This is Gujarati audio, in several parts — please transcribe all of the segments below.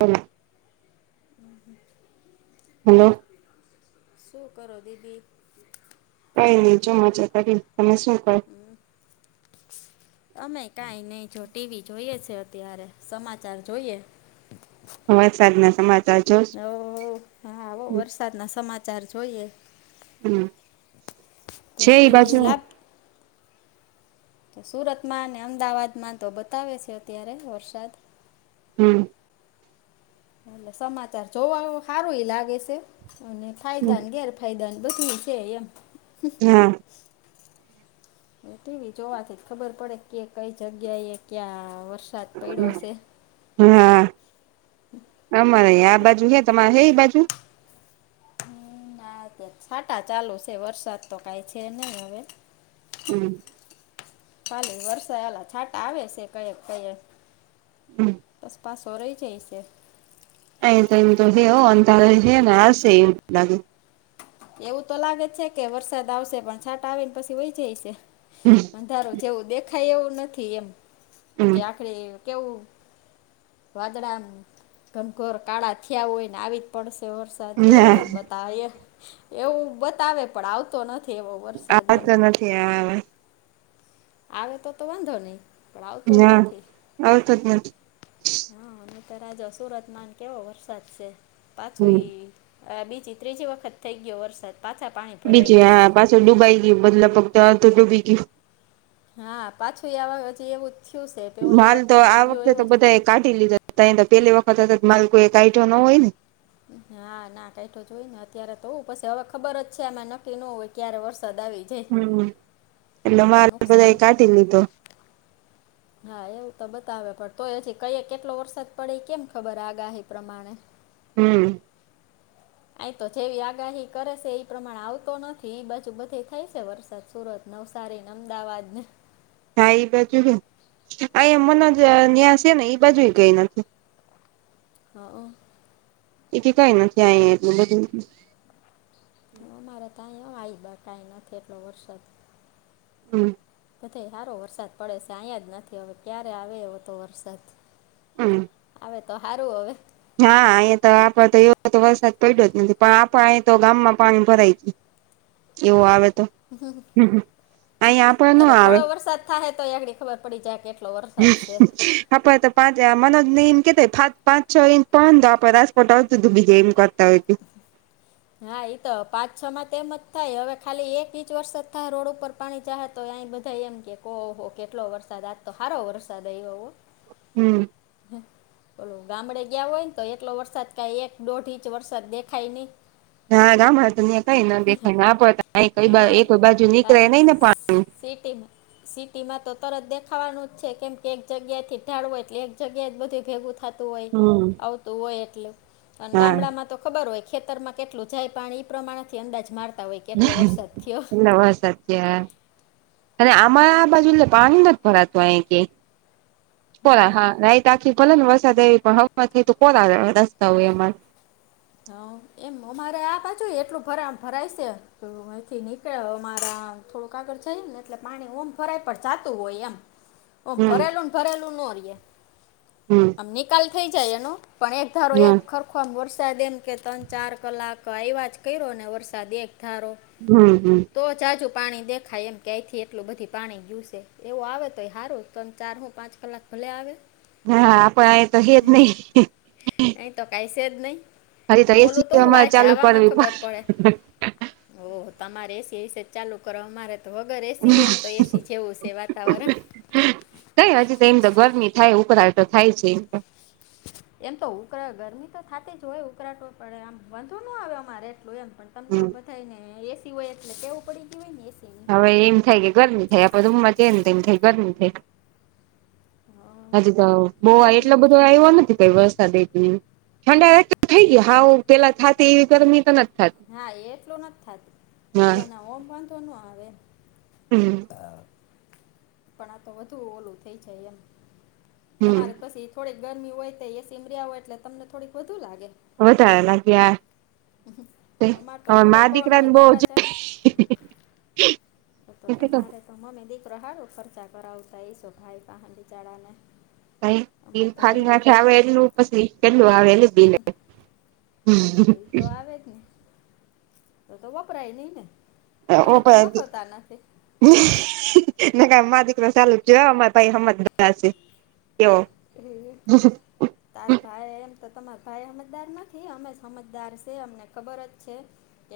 હ હલો શું કરો દીદી કાઈ નઈ જો મજા કરીએ તમે શું કો અમે કાઈ નહી જો ટીવી જોઈએ છે અત્યારે સમાચાર જોઈએ વરસાદ ના સમાચાર જો ઓ હવ હો વરસાદના સમાચાર જોઈએ હમ તો છે એ ટીવી બાજુ લેપ તો સુરતમાં અને અમદાવાદમાં તો બતાવે છે અત્યારે વરસાદ હમ એટલે સમાચાર જોવા સારું લાગે છે અને ફાયદા ને ગેરફાયદે ફાયદા ને બધુય છે એમ હા ટીવી જોવાથી જ ખબર પડે કે કઈ જગ્યા એ ક્યાં વરસાદ પડ્યો છે હા અમારે આ બાજુ છે તમારે છે એ બાજુ ના છાટા ચાલુ છે વરસાદ તો કાઈ છે નહી હવે હમ ખાલી વરસાદ ના છાટા આવે છે કયક કયક હમ પછી પાછો રહી જાય છે અહી તો એમ તો હે અંધારું એ છે ને આવશે એવું લાગે એવું તો લાગે છે કે વરસાદ આવશે પણ છાટા આવી ને પછી વઇ જાય છે હમ અંધારું જેવું દેખાય એવું નથી એમ કે હમ આખરે કેવું વાદળા ઘનઘોર કાળા થયા હોય ને આવી જ પડશે વરસાદ એવું ના નથી બતા એવું બતાવે પણ આવતો નથી એવો આ વરસાદ એમ પડતો નથી હવે આવે તો તો વાંધો નહી પણ આવતો જ ના નથી આવતો જ નથી હા નતા સુરતમાં કેવો વરસાદ છે પાછો ઈ હમ આ બીજી ત્રીજી વખત થઈ ગયો વરસાદ પાછા પાણી ભરાઈ બીજે ગયા હા પાછું ડુબાઈ ગયું મતલબ ફગત હતું ડૂબી ગયું હા પાછું એવા હજી એવું થયું છે પેલે ઓલી માલ તો વખતે આ જવી ગયો વખતે તો એવો છે. બધા એ કાઢી લીધો ત તો પહેલી વખત માલ કોઈ કાયઢો ન હોય ને હા ના કઈઢો જોય ને અત્યારે તો પછી હવે ખબર જ છે એમાં નક્કી ન હો ક્યારે વરસાદ આવી જાય હમ એટલે પણ માલ નુકસાન બધાએ નહીં તો કાઢી લીધો હા એવું તો બતાવે પણ તોએ અઝી કઈ કેટલો વરસાદ પડે કેમ ખબર આગાહી પ્રમાણે હમ આ તો જેવી આગાહી કરે છે એ પ્રમાણે આવતો નથી એઈ બાજુ બધી થાય છે વરસાદ સુરત નવસારીને અમદાવાદને હા એ બાજુ કેવુ આ મનોજ જ્યાં છેને, એબાજુ કઈ નથી. હા અ એ કેય કઈ નથી અયે એટલું બધુ હ અમારે ત્યાં બી કઈ નથી એટલો વરસાદ હમ્મ બધે હારો વરસાદ પડે છે અહીંયા જ નથી હવે ક્યારે આવે એ તો વરસાદ ઉમ્મ આવેતો તો હારુ અવે હા અહીયા તો આપડ તો એવો તો વરસાદ પડ્યો જ નથી પણ આપે તો ગામ માં પાણી ભરાય છે. એવું આવે તો હમ હમ અહીયા આપણે ન આવે થાયતો આગડી ખબર પડી જાય કે એટલો વરસાદ છે હમ આપડણે તો પાંચ મનોજ ને એમ કેતાય પાંચ પાંચ છ ઇંચ પ આપડ રાજકોટ આવતું હતું બીજે એમ કર હો હા એ તો પાંચ છમા તેમ જ થાય, હવે ખાલી એક ઇંચ વરસાદ થાય રોડ ઉપર પાણી જાહે તો અ બધા એમ કે કો કેટલો વરસાદ આજ તો સારો વરસાદ આવ આવો હમ્મ ઓલો ગામડે ગયા હોય ને તો એટલો વરસાદ કાઈ એક દોઢ ઇંચ ચ વરસાદ દેખાઈ ની હા ગામ તં કઈ ન દેખા ના પડતા ક હ કોઈ બાજુ નીકળ નહી ને પાણી સીટીબ સિટીમાં તો તરત દેખાવાનું જ છે કેમ કે એક જગ્યા થી ઢાળવો એટલે એક જગ્યા જ બધું ભેગુ થાતું હોય હમ. આવુતો હોય એટલે અને હા ગામડામાં તો ખબર હોય ખેતરમાં કેટલું જાય પાણી એ પ્રમાણથી અંદાજ માર તાવો કેટલો વરસાદ થીયો. નવાસર અને આમાં બાજુ પાણીમાં ભરાતું અ કે કોરા હા લાઈટ આખી ભલે ને વરસાદ આવી પણ હમાં થઈ તો કોરા રસ્તા હોય એમા હ એમ અમારે આ પાછું એટલું ભરાય છે તેમાંથી ની ળ અમારા થોડુંક આાગળ જઈ ને એટલે પાણી ઓમ ભરાય પર જાતું હોય એમ [unintelligible] ઓ ભરેલું ને ભરેલું નોરીએ હમ આમ નિકાલ થઈ જાય એનો પણ એક ધારો હા એક હરખો વર્ષ વરસાદ એમ કે ત્રણ ચાર કલાક આવ્યા જ કર્યો ને વરસાદ એક ધારો હમ્મ હમ્મ તો જાજુ પાણી દેખાય એમ કેયથી એટલું બધી પાણી ગયુસે એવુ આવે તોય સારુ તો તણ ચાર હુ પાંચ કલાક ભલે આવે હા પણ આય તો હેત નહી અય તો કાઈ સે જ નય હજી ને ઓલું તો એસી વા અમારે ચાલુ જાવામાં કરવી ખબર પડે ઓહ તમારે એસી એસીજ ચાલુ કરવા મારે તો વગર એસી એમ તો એસી જેવું છે, વાતાવરણ કઈ હજી તો એમ તો ગરમી થાય ઉપર આવે તો થાય છે, એમ તો એમ તો ઉકરા ગરમી તો થતી જ હોય ઉકળાટો પડે આમ વાંધો ન આવ અમારે એટલું એમ પણ તમને હમ બધા ને એસી હોય એટલે ટેવ પડી ગયું હોય ને એસીની હવે એમ થાય કે ગરમી થાય આપણે રૂમમાં જઈએ ને તો એમ થાય ગરમી થાય હજી તો બો એમ એટલો બધો આયવો કઈ નથી વરસાદ ઠડા થઈ ગયા, હાવ પેલા થતી એવી ગરમી તો નથી. થતી હા એટલું નથી, થતુ હા પણ ઓમ વાંધો ન આવે હમ્મ પણ આ તો વધુ ઓલું થઈ જાય એમ હમ તમારે પસી થોડીક ગરમી હોય તો એસીમાં રીયા હોય એટલે તમને થોડીક વધુ લાગે. વધારે લાગે હા અમારે તો ખુલ્લો પવન દીકરાને હોય બહુ દરવાજા તો તો તમારે તો મમી દીકરો હારુ ખર્ચા કરાવતા હશો ભાઈ પાહે બિચાડાને [unintelligible] બિલ ફારી નાખે આવે એટલું પછી કેટલું આવે એ બિલ તો આવે જ ને તો તો વપરાય નહી ને એટલે તમે નખવતા નથી [unintelligible] નકા માં દીકરો સલું જોયો અમારે ભાઈ હમજદાર એવો હમ્મ. તાર ભાઈ એમ તો તમાર ભાઈ હમજદાર નથી અમે સમજદાર છે અમને ખબર જ છે.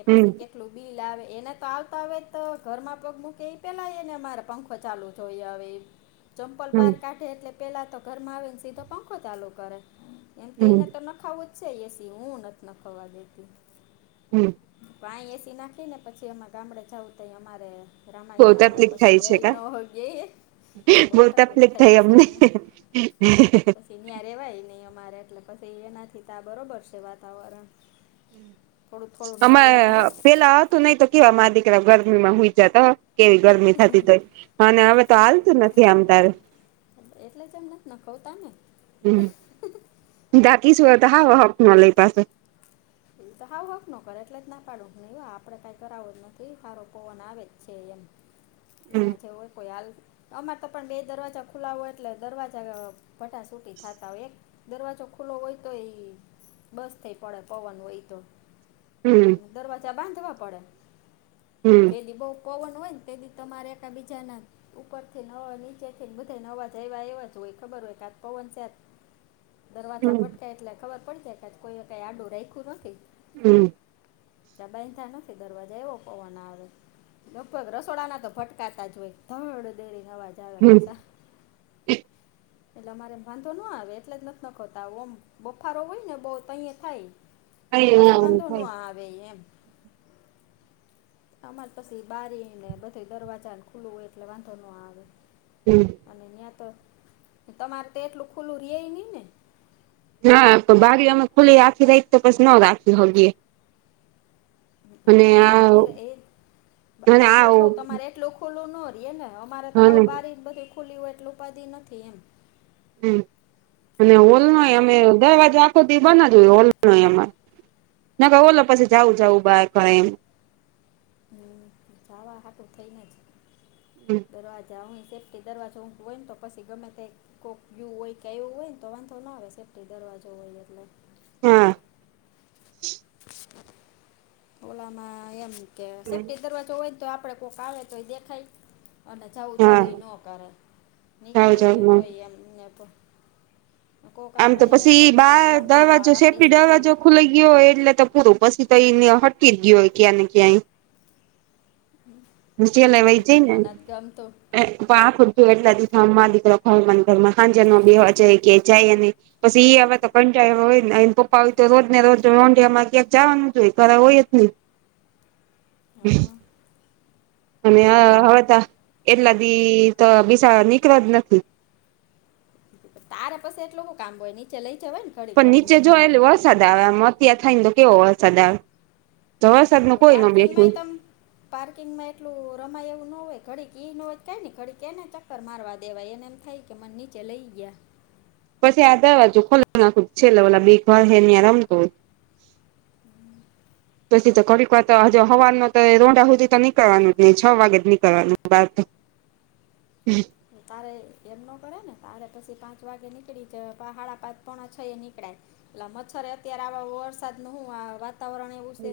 એ હમ પસી કે ટલું બિલ આવે એને તો આવતા આવે તો ઘરમાં પગ મૂકે એ પેલા એને મારે પંખો ચાલુ જોઈ હવે [inaudible] ચમપલ બહાર કાઢે એટલે પેલા તો ઘરમાં આવે ને સીધો પંખો ચાલુ કરે. એમ તો હમ એને તો નખાવું જ છે એસી હું નથ નખાવા દેતી. હમ્મ. આય એસી નાખી ને પછી એમાં ગામડે જવું ત અમારે બહુ રામાયણ આલે તકલીફ થાય પછી રે છે ન કા હો ગય બહુ તકલીફ થાય પસી એમને [inaudible] ત્યાં રેવાય નહીં અમારે એટલે પછી એનાથી તા બરોબર છે વાતાવરણ થોડું થોડું નેચરલ લ્યો અમાં પેલા હતું નય તો કેવા મા દીકરા ગરમીમાં હુંઈ જતા કેવી ગરમી થતી તોય અને હવે તો સુઈ જતા હાલતું ને નથી હા આમ એ તારે તો એટલે જ એમ નથી નખવતા ને. હમ્મ [unintelligible] શું તો હા હક ન લય પાસો એ તો હાવ હક ન કરે એટલે જ ના પાડું નહી આપડે કાઈ કરાવો જ નથી હારો પવન આવે જ છે એમ [inaudible] એના જેવો હો કોય હાલ અમાંર તો પણ બે દરવાજા ખુલાવો હોય એટલે દરવાજા ભઢા સુૂટી થાતા હોય એક દરવાજો ખુલ્લો હોય તો એ બસ થઇ પડે પવન હોય તો હમ્મ. અને દરવાજા બાંધવા પડે હમ તેડી બહુ પવન હોય ને તે બી તમારે એક બીજા ના ઉપર થી નવા નીચે થીને બધાને નવા આવ્યા એવા જ હોય ખબર હોય કે પવન [unintelligible] [inaudible] દરવાજા ભટકાય એટલે ખબર પડી જાય કે કોઈએ કઈ આડું રાયખુ નથી. હમ્મ. દબાઈ તાનો દરવાજાય એવો પવન આવે. લગભગ રસોડાના તો ફટકારતા જ હો, ધડ દઈને અવાજ આવે. ચ હમ પાછ એટલે અમારે વાંધો ન આવે એટલે જ નથી નખોતા આવ મ બફારો હોય ને બહુ અહીંયા થાય પણ પછી વાંધો ન થાય આવે એમ. [inaudible] આમ જ પછી બારીને બધું દરવાજા ખુલ્લું હોય એટલે વાંધો ન આવે. હમ્મ. અને ત્યાં તો તમારે તો એટલું ખુલ્લું રેય નહીં ને? ના, તો બારી અમે ખુલી રાખી રહી તો પછી ન રાખી હોય છીએ. તમારે આ આખી એ અને એટલે આ જ કહું તમારે એટલું ખુલ્લું ન રહીએને અમારે તો હાવ અને બારી જ બધી ખુલ્લી હોય એટલું ઉપાધી નથી, એમ. હમ્મ, અને હોલ નોય અમે દરવાજો આખોથી બનાવજો હોલનો એમાં ના, ઓલો પછી જાવું જાવું બાર પણ એમ હમ્મ, જાવા હારું થઈને જ દરવાજા હો છે. કે દરવાજો હુંક હોયને તો પછી એ ગમે તે કોકયું હોય કે આવવું હોયને તો વાંધો ના આવે સેફ્ટી દરવાજો હોય એટલે હા. ઓલામાં એમ કે સેફ્ટી દરવાજો હોય, ને તો આપણે કોઈક આવે તોય દેખાય અને હા જવું-જવું એ નો કરે જાવ નીકળે જાવ કે તોય એમ ને તો કોઈક આમ તો આપણે પછી એકલા હોય બાર તો વાંધો ન દરવાજો આવે આપણી સેફ્ટી દરવાજો રેય. ખુલી ગયો હોય એટલે તો પૂરું પછી તો એને હટી ગયો હોય ક્યાં ને ક્યાંય. હમ્મ, જેલે એ વઈ નહી જઈ ને ઘરમાં ગમતો? પણ એટલા દિ મા અમ મા દીકરો ઘરમાં ન ઘરમાં સાંજનો બેવા જાયે કે જાયે નહીં. પછી એ આવે તો કંટાળો હોય ને એ પપ્પા હોય, તો રોજ ને રોજ રઢિયામાં ક્યાક જવાનું જો હોય ઘરે હોયજ હમ્મ. હા અને હા સારું હવે તો એટલા દિ તો બિસારો નીકળો જ નથી. તારે પછી એટલું હુ કામ હોય નીચે લઈ જવાય ને? ઘડીક પણ નીચે રમવા જોય એટલે વરસાદ આવે મત્યા થાય ને તો કેવો વરસાદ આવે તો વરસાદ ન તો કોઈ નામ એઠું પાર્કિંગમાંય તમ પાર્કિંગમાં એટલું રમાય એવું ન હોય ઘડીક એ ન હોય કઈ ને ઘડીક કે એને ચક્કર મારવા દેવાય એને એમ થાય કે મને નીચે લઇ ગયા. પછી આ દરવાજો ખોલ નાખી છેલ્લે બે ઘર રમતો હોય હમ્મ. પછી તો થોડીક વાર હ હવાનું તો રોઢા હુધી તો નીકળવાનું જ નહી છ વાગે જ નીકળવાનું બાર. [unintelligible] તારે એમનો કરેને તારે પછી પાંચ વાગે નીકળી જવાય પા હાડા પાંચ પોણા છ એ નીકળાય. એટલા મચ્છર અત્યારે આવા વરસાદનું હું વાતાવરણ એવું છે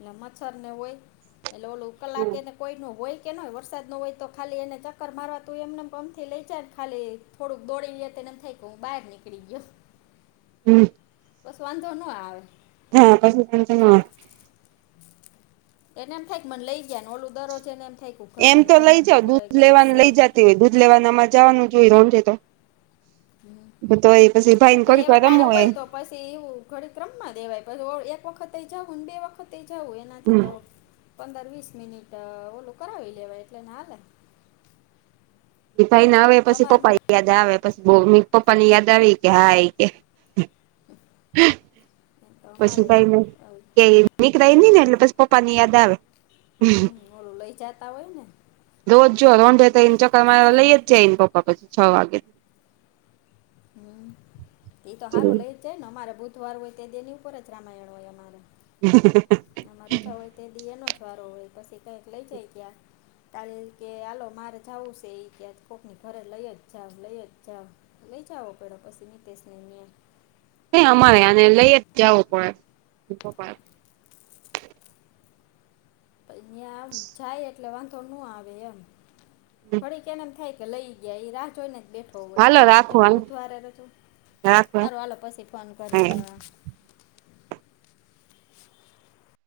એલે મચ્છરને હોય એટલે ઓલું કલાકેને કોઈનું હોય કે નય વરસાદનું હોય તો ખાલી એને ચક્કર મારવા તું એમના અમથી લઈ જા ખાલી થોડુંક દોડી એને એમ થાય કે હું બહાર નીકળી ગયો. હમ્મ. પછી વાંધો ન આવે. હા, પછી વાંધો ના હં અવે. એને એમ થાય મને લઈ ગયા, ને ઓલું દરરોજ એને એમ થાય એમ ઘરમાં ને તો લઇ ઘરમાં જ જાય દૂધ પુરાઈ ગયેલ લેવાને છે લઈ જતી હોય દૂધ લેવાનું આમાં જવાનું જોય રોજે તો. તો એ પછી ભાઈ હા ને તો કોઈ એવા વાર ટાણે રમોએ હોય તો પછી એવું ઘડીક રમાં દેવાય પછી એક વખતે જાવું ને બે વખતે જાવું એનાથી હમ તો પંદર-વીસ મિનિટ ઓલું કરાવી લેવાય એટલે એને હાલે. ઈ ભાઈના આવે પછી તમારે પપાઈ યાદ આવે પછી બો મી પપ્પા ની યાદ આવી કે હા ઈ કે એમ તો પછી અમારે કઈ ને ક્યાંય નીકળાય એમ નય ને એટલે પછી પપ્પા ની યાદ આવે. હોલુ લઈ જાતા હોય ને. રોજ જો રોંઢે એને ચકર મારે લઈ જાય એને પપ્પા પછી છ વાગે હમ એ તો હારું લઇ જાય ને અમારે બુધવાર હોય તેદી એની ઉપર જ રામાયણ હોય અમારે [unintelligible] આમાં રજા હોય તેદિ એનો જ વારો હોય પછી કયેક લઈ જાય ક્યાં તાલે એમકે હાલો મારે જાવું છે ઈ કે કોકની ઘરે લઈ જ જાવ લઈ જ જાવ લઈ જાવો પયડો પછી નીતેશભાઈ ને ન્યા. તય અમારેય આને લઈ જ જાવો પડે કોકવાર ન્યા આમ જાય એટલે વાંધો નો આવે એમ ઘડીક એને એમ થાય કે લઈ ગયા ઈ રાહ જોય ને બેઠો હોય હાલો અમારે તો રાખો એને હાલ બુધવારે રજા રાખો સારું હાલો પછી ફોન કર છે